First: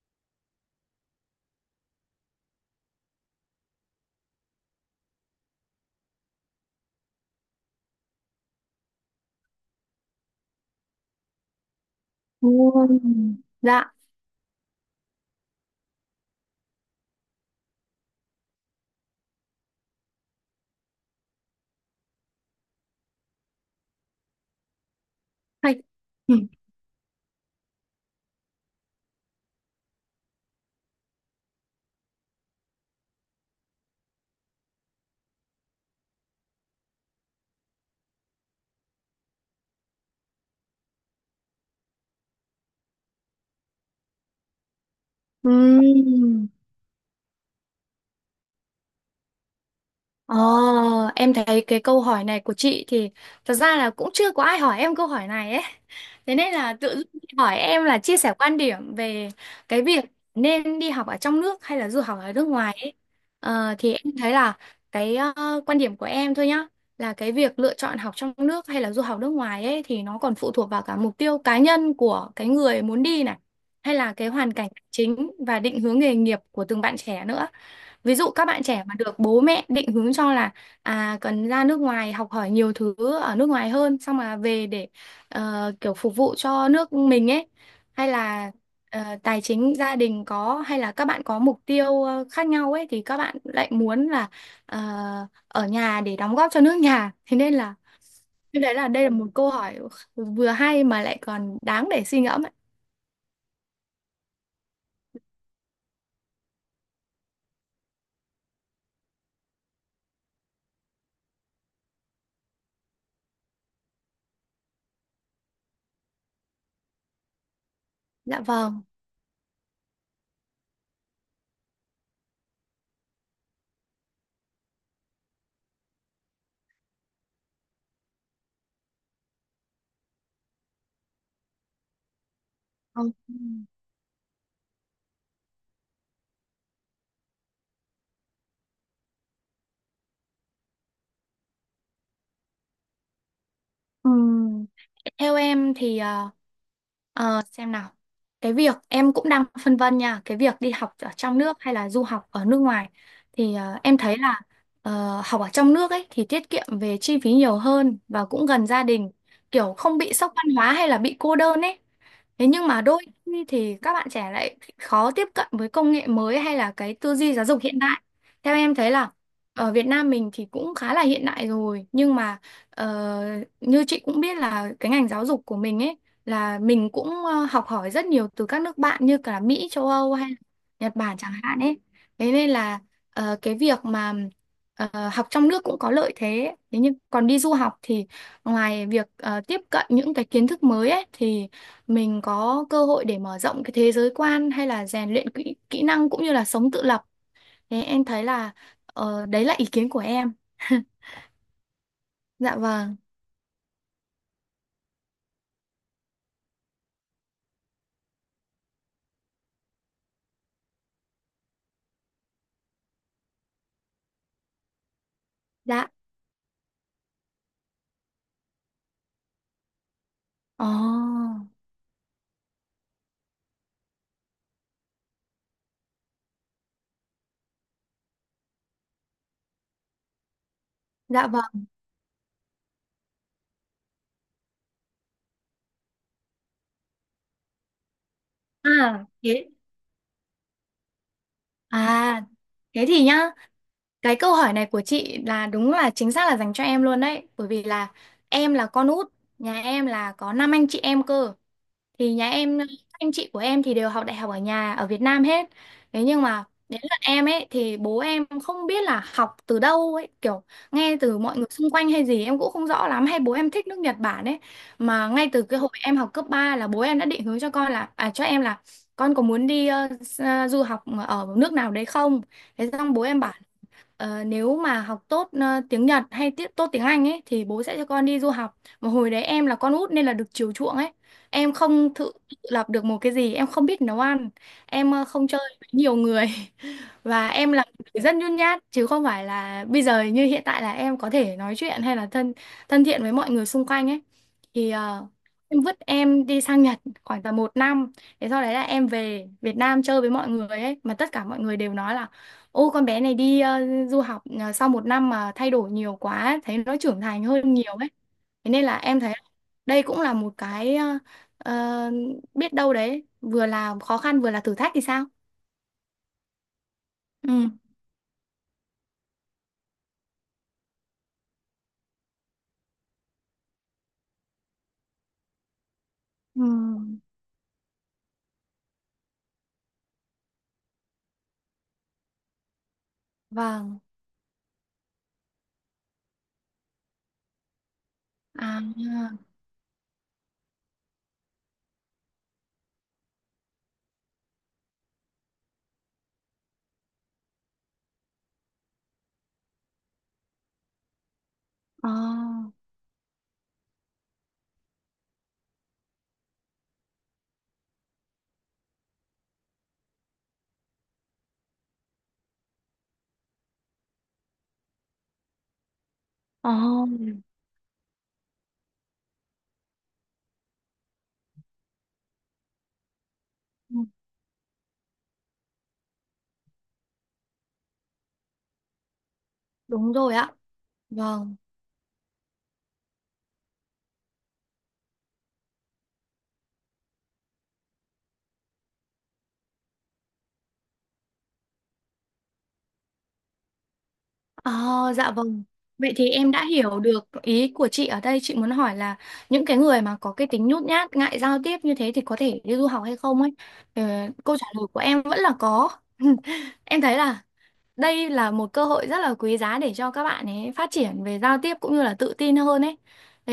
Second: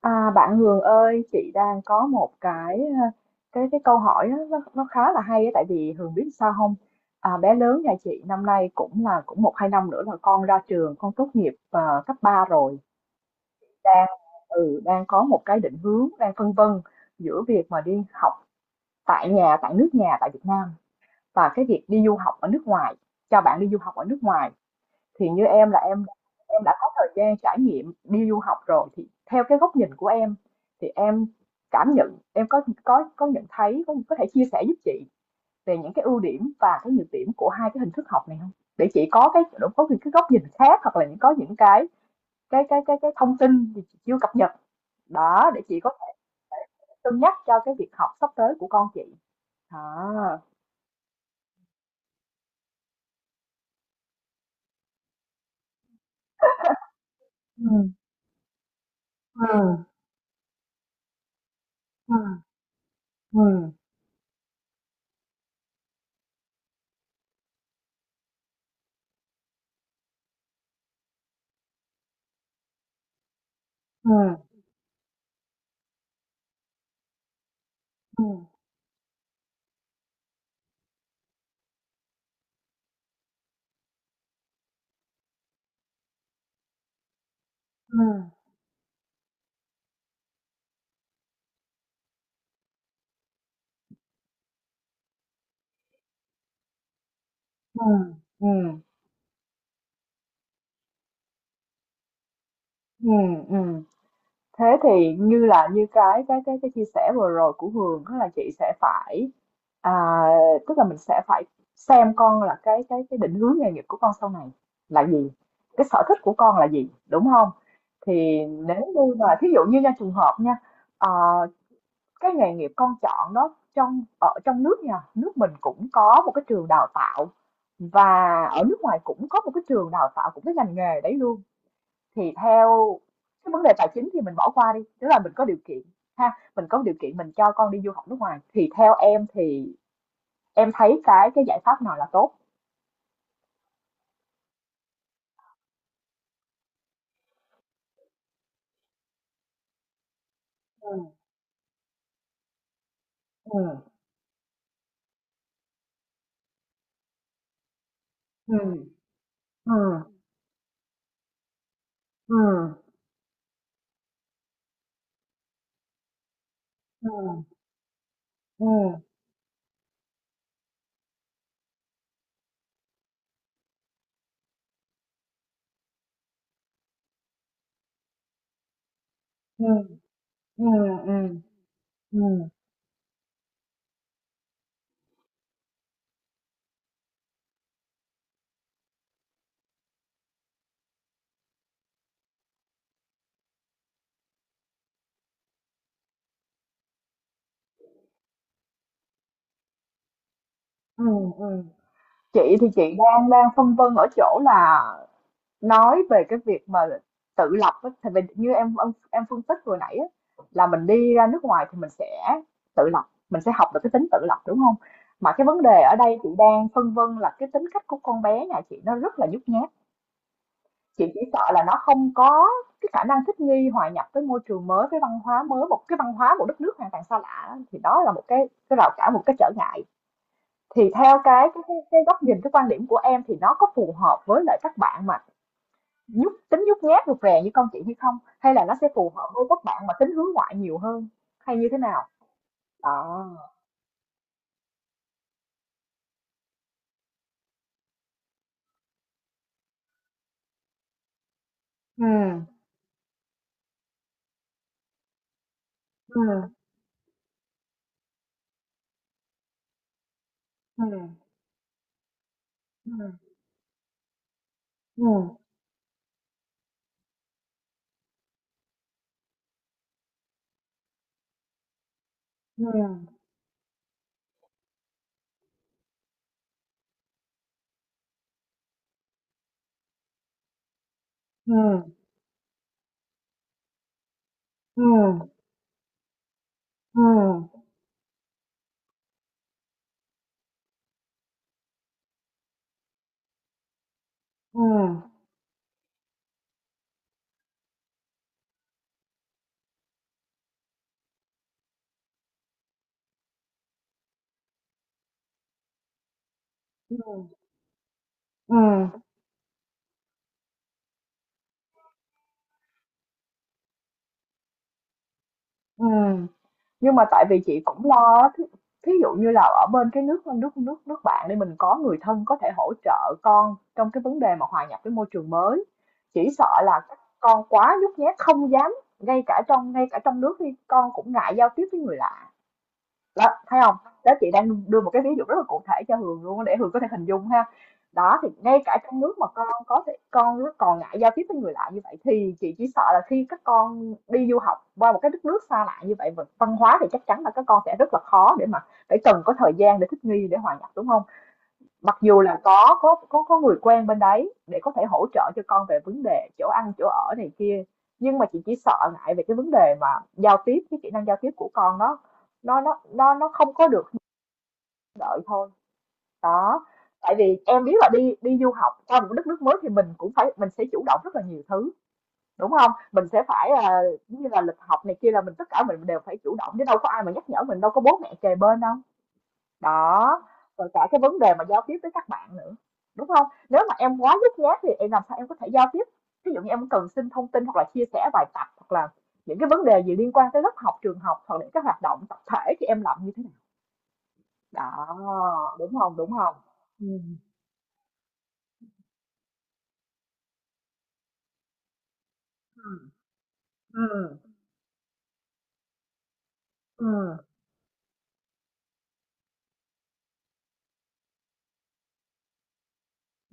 À, bạn Hường ơi, chị đang có một cái ờ, cái câu hỏi á, nó khá là hay á, tại vì Hường biết sao không? À, bé lớn nhà chị năm nay cũng một hai năm nữa là con ra trường, con tốt nghiệp cấp ba Ồ, rồi, dạ đang đang có một cái định hướng, đang phân vân giữa việc mà đi học tại nhà, tại nước nhà, tại Việt Nam và cái việc đi du học ở nước ngoài, cho bạn đi du học ở nước ngoài thì như em là hay. Em đã có thời gian trải nghiệm đi du học rồi thì theo cái góc nhìn của em thì em cảm nhận em có nhận thấy có thể chia sẻ giúp chị về những cái ưu điểm và cái nhược điểm của hai cái hình thức học này không? Để chị có những cái góc nhìn khác hoặc là có những cái thông tin gì chị chưa cập nhật đó để chị có thể Ừm, thể cân nhắc cho cái việc học sắp tới của con chị. À, Ờ, em thấy cái câu hỏi này của chị thì thật ra là cũng chưa có ai hỏi em câu hỏi này ấy. Thế nên là tự dưng chị hỏi ừ, em là chia sẻ quan điểm về ừ, cái việc nên đi học ở trong nước hay là du ừ, học ở nước ngoài ấy. ừ, Thì em thấy là cái quan điểm của em thôi nhá, là cái việc lựa chọn học trong nước hay là du học nước ngoài ấy thì nó còn phụ thuộc vào cả mục tiêu cá nhân của cái người muốn đi này, hay ừ, là cái hoàn cảnh chính và định hướng nghề nghiệp của từng bạn trẻ nữa. Ví dụ các bạn trẻ mà được bố mẹ định hướng cho là cần ra nước ngoài học hỏi nhiều thứ ở nước ngoài hơn xong mà về để kiểu phục vụ cho nước mình ấy, ừ, hay là tài chính gia đình có, hay là các bạn có mục tiêu khác nhau ấy thì các bạn lại muốn là ờ, ở nhà để đóng góp cho nước nhà. Thế nên là ừ, ừ, như đấy là đây là một câu hỏi vừa hay mà lại còn đáng để suy ngẫm ấy. ừ, ừ. Thế thì như cái chia sẻ vừa rồi của Hường đó là chị sẽ phải, à, tức là mình sẽ phải xem con là cái định hướng nghề nghiệp của con sau này là gì, cái sở thích của con là gì, đúng không? Thì Dạ nếu vâng. như mà thí dụ như nha, trường hợp nha, ờ, cái nghề nghiệp con chọn đó, ở trong nước nha, nước mình cũng có một cái trường đào tạo và ở nước ngoài cũng có một cái trường đào tạo của cái ngành nghề đấy luôn, thì theo Ừ. cái vấn đề tài chính thì mình bỏ qua đi, tức là mình có điều kiện ha, mình có điều kiện mình cho con đi du học nước ngoài thì theo em thì em thấy cái giải pháp nào là tốt? Ừm, Theo em thì xem nào. Cái việc em cũng đang phân vân nha, cái việc đi học ở Ừ, trong nước hay là du học ở nước ngoài thì ừ, em thấy là học ở trong nước ấy thì tiết kiệm về chi phí nhiều hơn và cũng ừ, gần gia đình, ừ, kiểu không bị sốc văn hóa hay là bị cô đơn ấy. Thế nhưng mà đôi khi thì các bạn trẻ lại khó tiếp cận với công nghệ mới hay là cái ừ, tư duy giáo ừ, dục hiện đại. Theo ừ, em thấy là ở Việt Nam mình thì cũng khá là hiện đại rồi, nhưng mà Ờ, như chị cũng biết là cái ngành giáo dục của mình ấy là mình cũng học hỏi rất nhiều từ các nước bạn như cả ừ, Mỹ, châu Âu hay là ừ, Nhật Bản chẳng ừ, hạn ấy. ừ, Thế nên là cái việc mà học trong nước cũng có lợi thế. Thế nhưng còn đi du học thì ngoài việc tiếp cận những cái kiến thức mới ấy thì mình có cơ hội để mở rộng cái thế giới quan hay là rèn luyện kỹ năng cũng như là sống tự lập. Thế em thấy là đấy là ý kiến của em. ừ, ừ. Chị Dạ thì chị vâng. đang đang phân vân ở chỗ là nói về cái việc mà tự lập á, thì mình như em phân tích vừa nãy á, là mình đi ra nước ngoài thì mình sẽ tự lập, mình sẽ học được cái tính tự lập, đúng không? Mà cái vấn đề Dạ. ở đây chị đang phân vân là cái tính cách của con bé nhà chị nó rất là nhút nhát, Ồ, chị chỉ sợ là nó không có cái khả năng thích nghi, hòa nhập với môi trường mới, với văn hóa mới, một cái văn hóa, một đất nước hoàn toàn xa lạ, thì đó là một cái rào cản, một cái trở ngại. Thì theo dạ cái cái vâng. cái góc nhìn, cái quan điểm của em thì nó có phù hợp với lại các bạn mà nhút nhát rụt rè như con chị hay không, hay là nó sẽ À, phù hợp với các bạn mà tính hướng ngoại nhiều hơn, hay như thế nào? à, thế thì Đó. nhá, cái câu hỏi này của chị là đúng là chính xác là dành cho em luôn đấy, bởi vì là em là con út, nhà em là có năm anh chị em cơ. Ừ, Thì nhà em các anh chị của em thì đều học đại học ở nhà ở Việt Nam hết, thế ừ, nhưng mà đến lượt em ấy thì bố em không biết là học từ đâu ấy, kiểu nghe ừ, từ mọi người xung quanh hay gì em cũng không rõ lắm, ừ, hay bố em thích nước Nhật Bản ấy, ừ, mà ngay từ cái hồi em học cấp 3 là bố em đã định hướng cho con là cho em là con có muốn đi du học ở nước nào đấy không. ừ, Thế xong bố em bảo nếu mà học tốt tiếng Nhật hay tiết tốt tiếng Anh ấy thì bố sẽ cho con đi du học. Mà hồi đấy em là con út nên là được chiều chuộng ấy. ừ, Em ừ, không tự tự lập được một cái gì, em không biết nấu ăn, ừ, em không chơi với nhiều người, ừ, và em là một người rất nhút nhát chứ không phải là bây giờ như hiện tại là em có thể nói chuyện hay là thân thân thiện với mọi người xung quanh ấy. ừ, Thì em vứt em đi sang Nhật khoảng tầm một năm, thế sau đấy là em về Việt Nam chơi với mọi người ấy mà tất cả mọi người đều nói là ô con bé này đi du học sau một năm mà thay đổi nhiều quá, thấy nó trưởng thành hơn nhiều ấy. Thế ừ, nên là em thấy đây cũng là một cái ờ, biết đâu đấy, vừa là khó khăn vừa là thử thách thì sao? ừ. Nhưng mà tại vì Ừ. chị cũng lo á, thí dụ như là ở bên cái nước nước nước nước bạn đi, mình có người thân có thể hỗ trợ con trong cái vấn đề mà hòa nhập với môi trường mới. Chỉ Ừ. sợ là các con quá nhút nhát không dám, ngay cả trong nước thì con cũng ngại giao tiếp với người lạ. Đó, thấy không? Vâng. Đó, chị đang đưa một cái ví dụ rất là cụ thể cho Hường luôn á, để Hường có thể hình dung ha. Đó, thì ngay À, cả trong nước mà con có thể con nó còn ngại giao tiếp với người lạ như vậy, thì chị chỉ sợ là khi các con đi du học qua một cái đất nước xa lạ như vậy, văn hóa thì chắc chắn là các con sẽ rất là khó để mà phải cần có thời gian để thích nghi, để hòa nhập, đúng không? ờ, Mặc dù là có người quen bên đấy để có thể hỗ trợ cho con về vấn đề chỗ ăn chỗ ở này kia, nhưng mà chị chỉ sợ ngại về cái vấn đề mà giao tiếp cái kỹ năng giao tiếp của con, nó không có được như đợi thôi. Đó. ờ, Tại vì em biết là đi đi du học qua một đất nước mới thì mình cũng phải mình sẽ chủ động rất là nhiều thứ, đúng không? Mình sẽ phải, ừ, giống như là lịch học này kia, là tất cả mình đều phải chủ động, chứ đâu có ai mà nhắc nhở mình, đâu có bố mẹ kề bên đâu. đúng rồi Đó. ạ. Rồi cả cái vấn đề Vâng. mà giao tiếp với các bạn nữa, đúng không? Nếu mà em quá nhút nhát thì em làm sao em có thể giao tiếp? Ví dụ như em cần xin thông tin hoặc là chia sẻ bài tập hoặc là những cái vấn đề gì liên quan tới lớp học trường học hoặc những cái hoạt động tập thể thì em làm như thế nào? Ờ, Đó, dạ vâng. đúng Vậy không? thì Đúng em không? đã hiểu Ừ, được ý của chị ở đây. Chị muốn hỏi là những cái người mà có cái tính nhút nhát, ngại giao tiếp như thế thì có thể đi du học ừ, hay không ấy. Ờ, ừ, câu trả lời của em vẫn là có. Em ừ, thấy là đây là một cơ hội rất là quý giá để cho các bạn ấy phát triển về giao tiếp cũng như là tự tin hơn ấy.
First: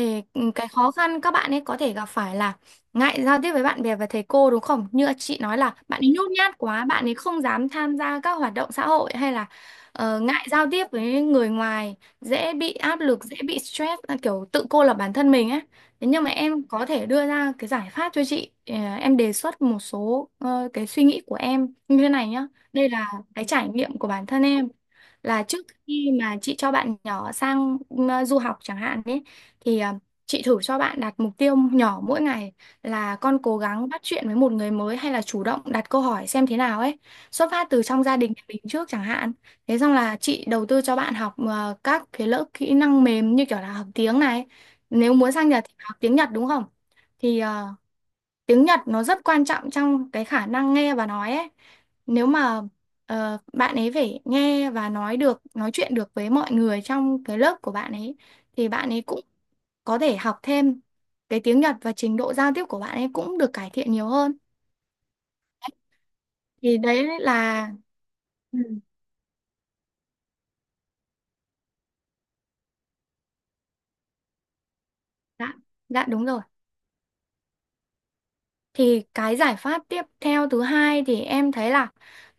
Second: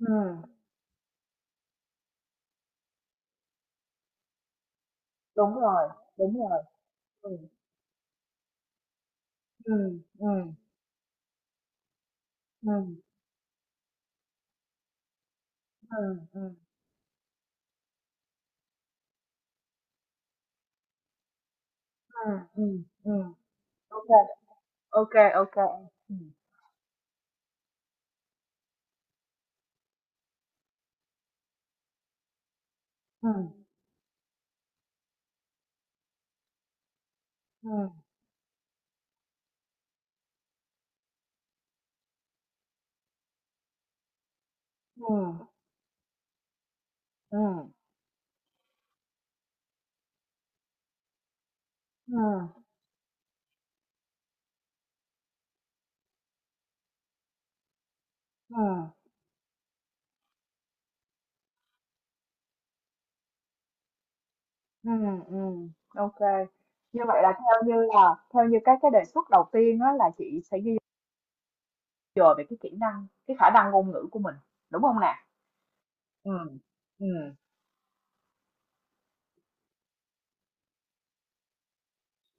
ừ. Cái khó khăn các bạn ấy có thể gặp phải là ngại giao tiếp với bạn bè và thầy cô, đúng không? Như chị Đúng nói là rồi, bạn ấy nhút đúng nhát rồi. quá, bạn ấy Ừ, không dám tham gia các hoạt động xã hội hay là ừ, ừ, ngại giao tiếp với người ngoài, dễ ừ, bị áp lực, dễ bị stress, kiểu tự cô lập bản thân mình ấy. ừ, Thế nhưng mà ừ, em có thể đưa ra cái giải pháp cho chị. Ờ, Em đề xuất một số cái suy nghĩ của em như thế ừ, này nhá. ừ, Đây là ừ. cái trải nghiệm OK, của bản thân em, OK, là OK. trước khi Ừ, mà chị cho bạn nhỏ sang du học chẳng hạn ấy thì chị thử cho bạn đặt mục tiêu nhỏ mỗi ngày, là ừ, con cố gắng bắt chuyện với một người mới hay là chủ động đặt câu hỏi xem thế nào ấy, xuất phát từ trong ừ, gia đình nhà mình trước chẳng hạn. Thế xong là chị đầu tư cho bạn học các cái lớp kỹ năng mềm như kiểu là học tiếng này, nếu muốn ừ, sang Nhật thì học tiếng Nhật, đúng không? ừ, Thì tiếng Nhật nó rất quan trọng trong cái khả năng nghe và nói ấy. ừ, Nếu mà bạn ấy phải nghe và nói được, nói chuyện được với mọi người trong cái lớp của bạn ấy ừ, thì bạn ấy cũng có thể học thêm cái tiếng Nhật, và trình độ giao tiếp của bạn ấy cũng được cải thiện nhiều hơn. ừ, ừ. OK. Thì Như đấy vậy là theo là như Ừ. các cái đề xuất đầu tiên á, là chị sẽ ghi giờ về cái kỹ năng, cái khả năng ngôn ngữ của mình, đúng không nè? Dạ, dạ đúng Ừ, rồi. ừ, Thì cái giải pháp tiếp theo thứ hai thì em thấy là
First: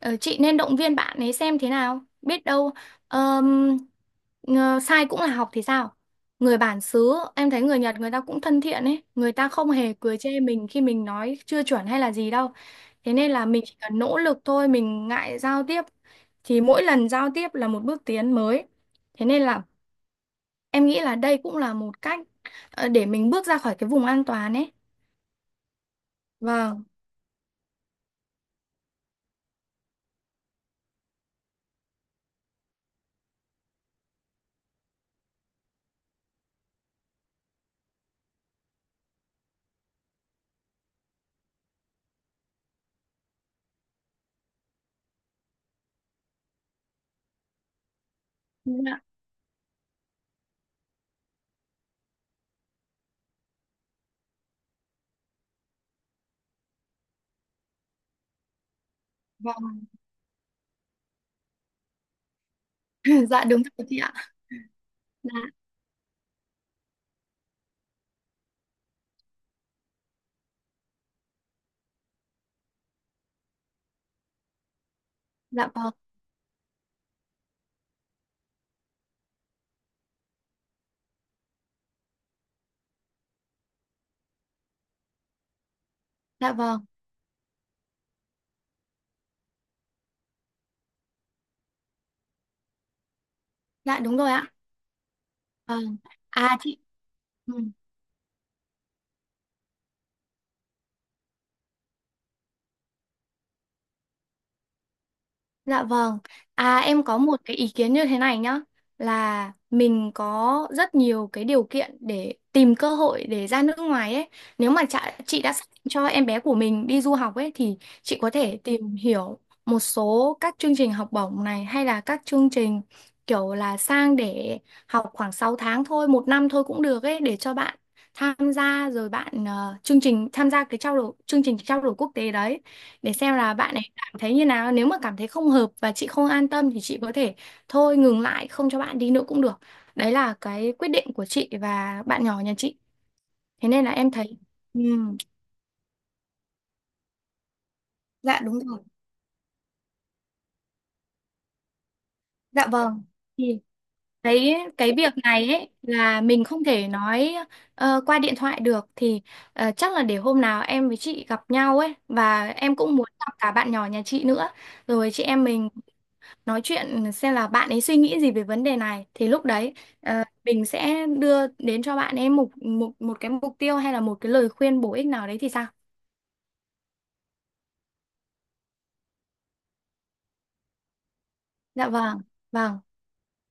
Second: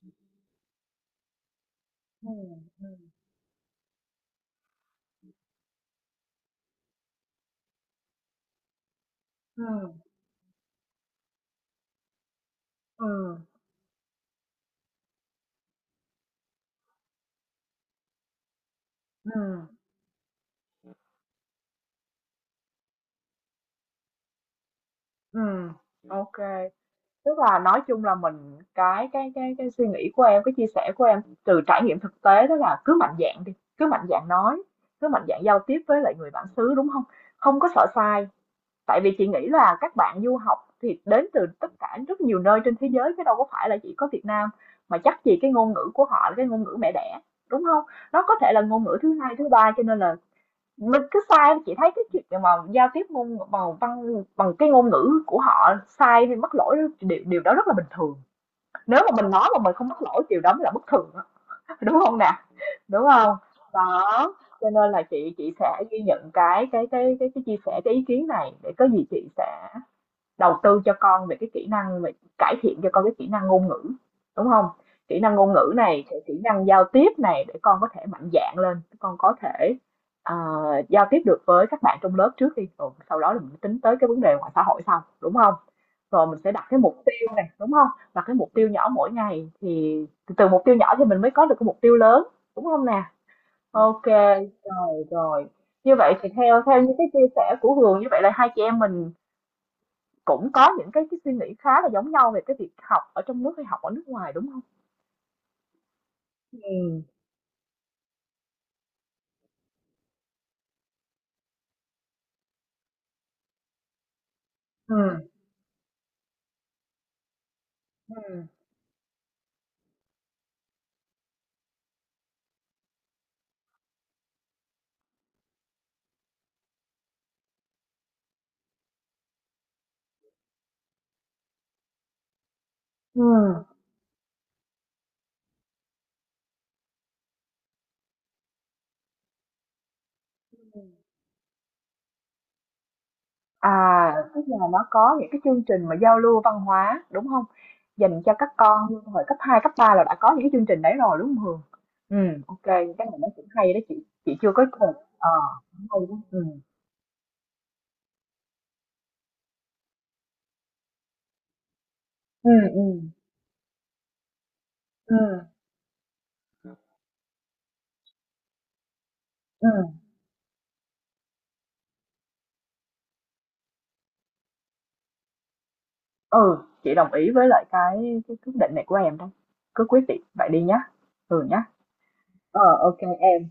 chị nên động viên bạn ấy xem thế nào. ừ, Biết đâu ừ, ờm, sai cũng là học thì sao? Người bản xứ, em thấy người Nhật người ta cũng thân thiện ấy. Người ta ừ, không hề cười chê mình khi mình nói chưa chuẩn hay là gì đâu. ừ, Thế nên là mình chỉ cần nỗ lực thôi, mình ngại giao tiếp thì mỗi lần giao tiếp là một bước tiến mới. Thế nên là ừm. em nghĩ là đây cũng là một cách để mình bước ra khỏi cái vùng an toàn ấy. Ừm. OK. Vâng. Tức là nói chung là mình, cái suy nghĩ của em, cái chia sẻ của em từ trải nghiệm thực tế đó là cứ mạnh dạn đi, cứ mạnh dạn nói, cứ mạnh dạn giao tiếp với lại người bản xứ, đúng không? Không có sợ sai. Tại vì chị nghĩ là các bạn du học thì đến từ tất cả rất nhiều nơi trên thế giới chứ đâu có phải là chỉ có Việt Nam, mà chắc gì cái ngôn ngữ của họ là cái ngôn ngữ mẹ đẻ, đúng không? Nó có thể là ngôn ngữ thứ hai thứ ba, cho nên là mình cứ sai, chị thấy cái chuyện mà giao tiếp ngôn bằng văn bằng cái ngôn ngữ của họ sai thì mắc lỗi, điều đó rất là bình thường, nếu mà mình nói mà mình Vâng. không mắc lỗi điều đó mới là bất thường á. Đúng không nè? Đúng không? Dạ đúng rồi chị ạ. Đó. Cho nên là chị Dạ, chị sẽ ghi nhận cái chia sẻ, cái ý kiến này, để có gì chị sẽ đầu tư cho con về cải thiện cho con cái kỹ năng ngôn ngữ, đúng không? Kỹ năng ngôn dạ ngữ vâng. này, cái kỹ năng giao tiếp này, để con có thể mạnh dạn lên, con có thể, ờ, giao tiếp được với các bạn trong lớp trước đi, rồi sau đó là mình tính tới cái vấn đề ngoài xã hội sau, đúng không? Rồi mình sẽ Dạ đặt cái vâng. mục tiêu này, đúng không? Đặt cái mục tiêu nhỏ mỗi ngày, thì từ mục tiêu nhỏ thì mình mới có được cái mục tiêu lớn, đúng không nè? Dạ OK, đúng rồi ạ. rồi, rồi. Như Vâng. vậy thì À theo chị. theo như cái chia Ừ. sẻ của Hường, như vậy là hai chị em mình cũng có những cái suy nghĩ khá là giống nhau về cái việc học ở trong nước hay học ở nước ngoài, đúng không? Dạ vâng. Ừ, À em có một cái ý kiến như thế này nhá, là mình có rất nhiều cái điều kiện để tìm cơ hội để ra nước ngoài ấy. Nếu mà ừ. chị đã xác định cho em bé của mình đi du học ấy thì chị có Ừm. thể tìm hiểu một số các chương trình học bổng này, hay là các chương trình kiểu là sang để học khoảng 6 tháng thôi, một năm thôi cũng được ấy, để cho bạn tham gia, rồi bạn chương trình tham gia cái trao đổi, chương trình trao đổi quốc tế đấy, để xem là Ừm. bạn ấy thấy như nào. Nếu mà cảm thấy không hợp và chị không an tâm thì chị có thể thôi, ngừng lại không cho bạn đi nữa cũng được. Đấy là cái quyết định của chị và bạn nhỏ nhà chị. Thế nên là em À, thấy tức là nó có ừm, những cái chương trình mà giao lưu văn hóa, đúng không? Dành cho dạ các đúng rồi. con hồi cấp 2 cấp 3 là đã có những cái chương trình đấy rồi, đúng không Hường? Ừ, OK Dạ kê, vâng. cái này nó cũng Thì hay đó, chị chưa cái có cái cùng, việc này ấy cũng hay đó, là mình không thể nói qua điện thoại được, thì chắc là để hôm nào em với chị gặp nhau ấy, và Ừm, em cũng muốn ừm, gặp cả bạn nhỏ nhà chị nữa, rồi chị ừm, em mình nói chuyện xem là bạn ấy suy nghĩ gì về vấn đề này, thì lúc đấy ừm, mình sẽ đưa đến cho bạn ấy một một một cái mục tiêu hay là một cái lời khuyên bổ ích nào đấy thì sao? ừ, chị đồng ý với lại cái quyết định này của em đó, cứ quyết định vậy đi nhá, Hường nhá. Dạ vâng, Ờ, vâng. OK em.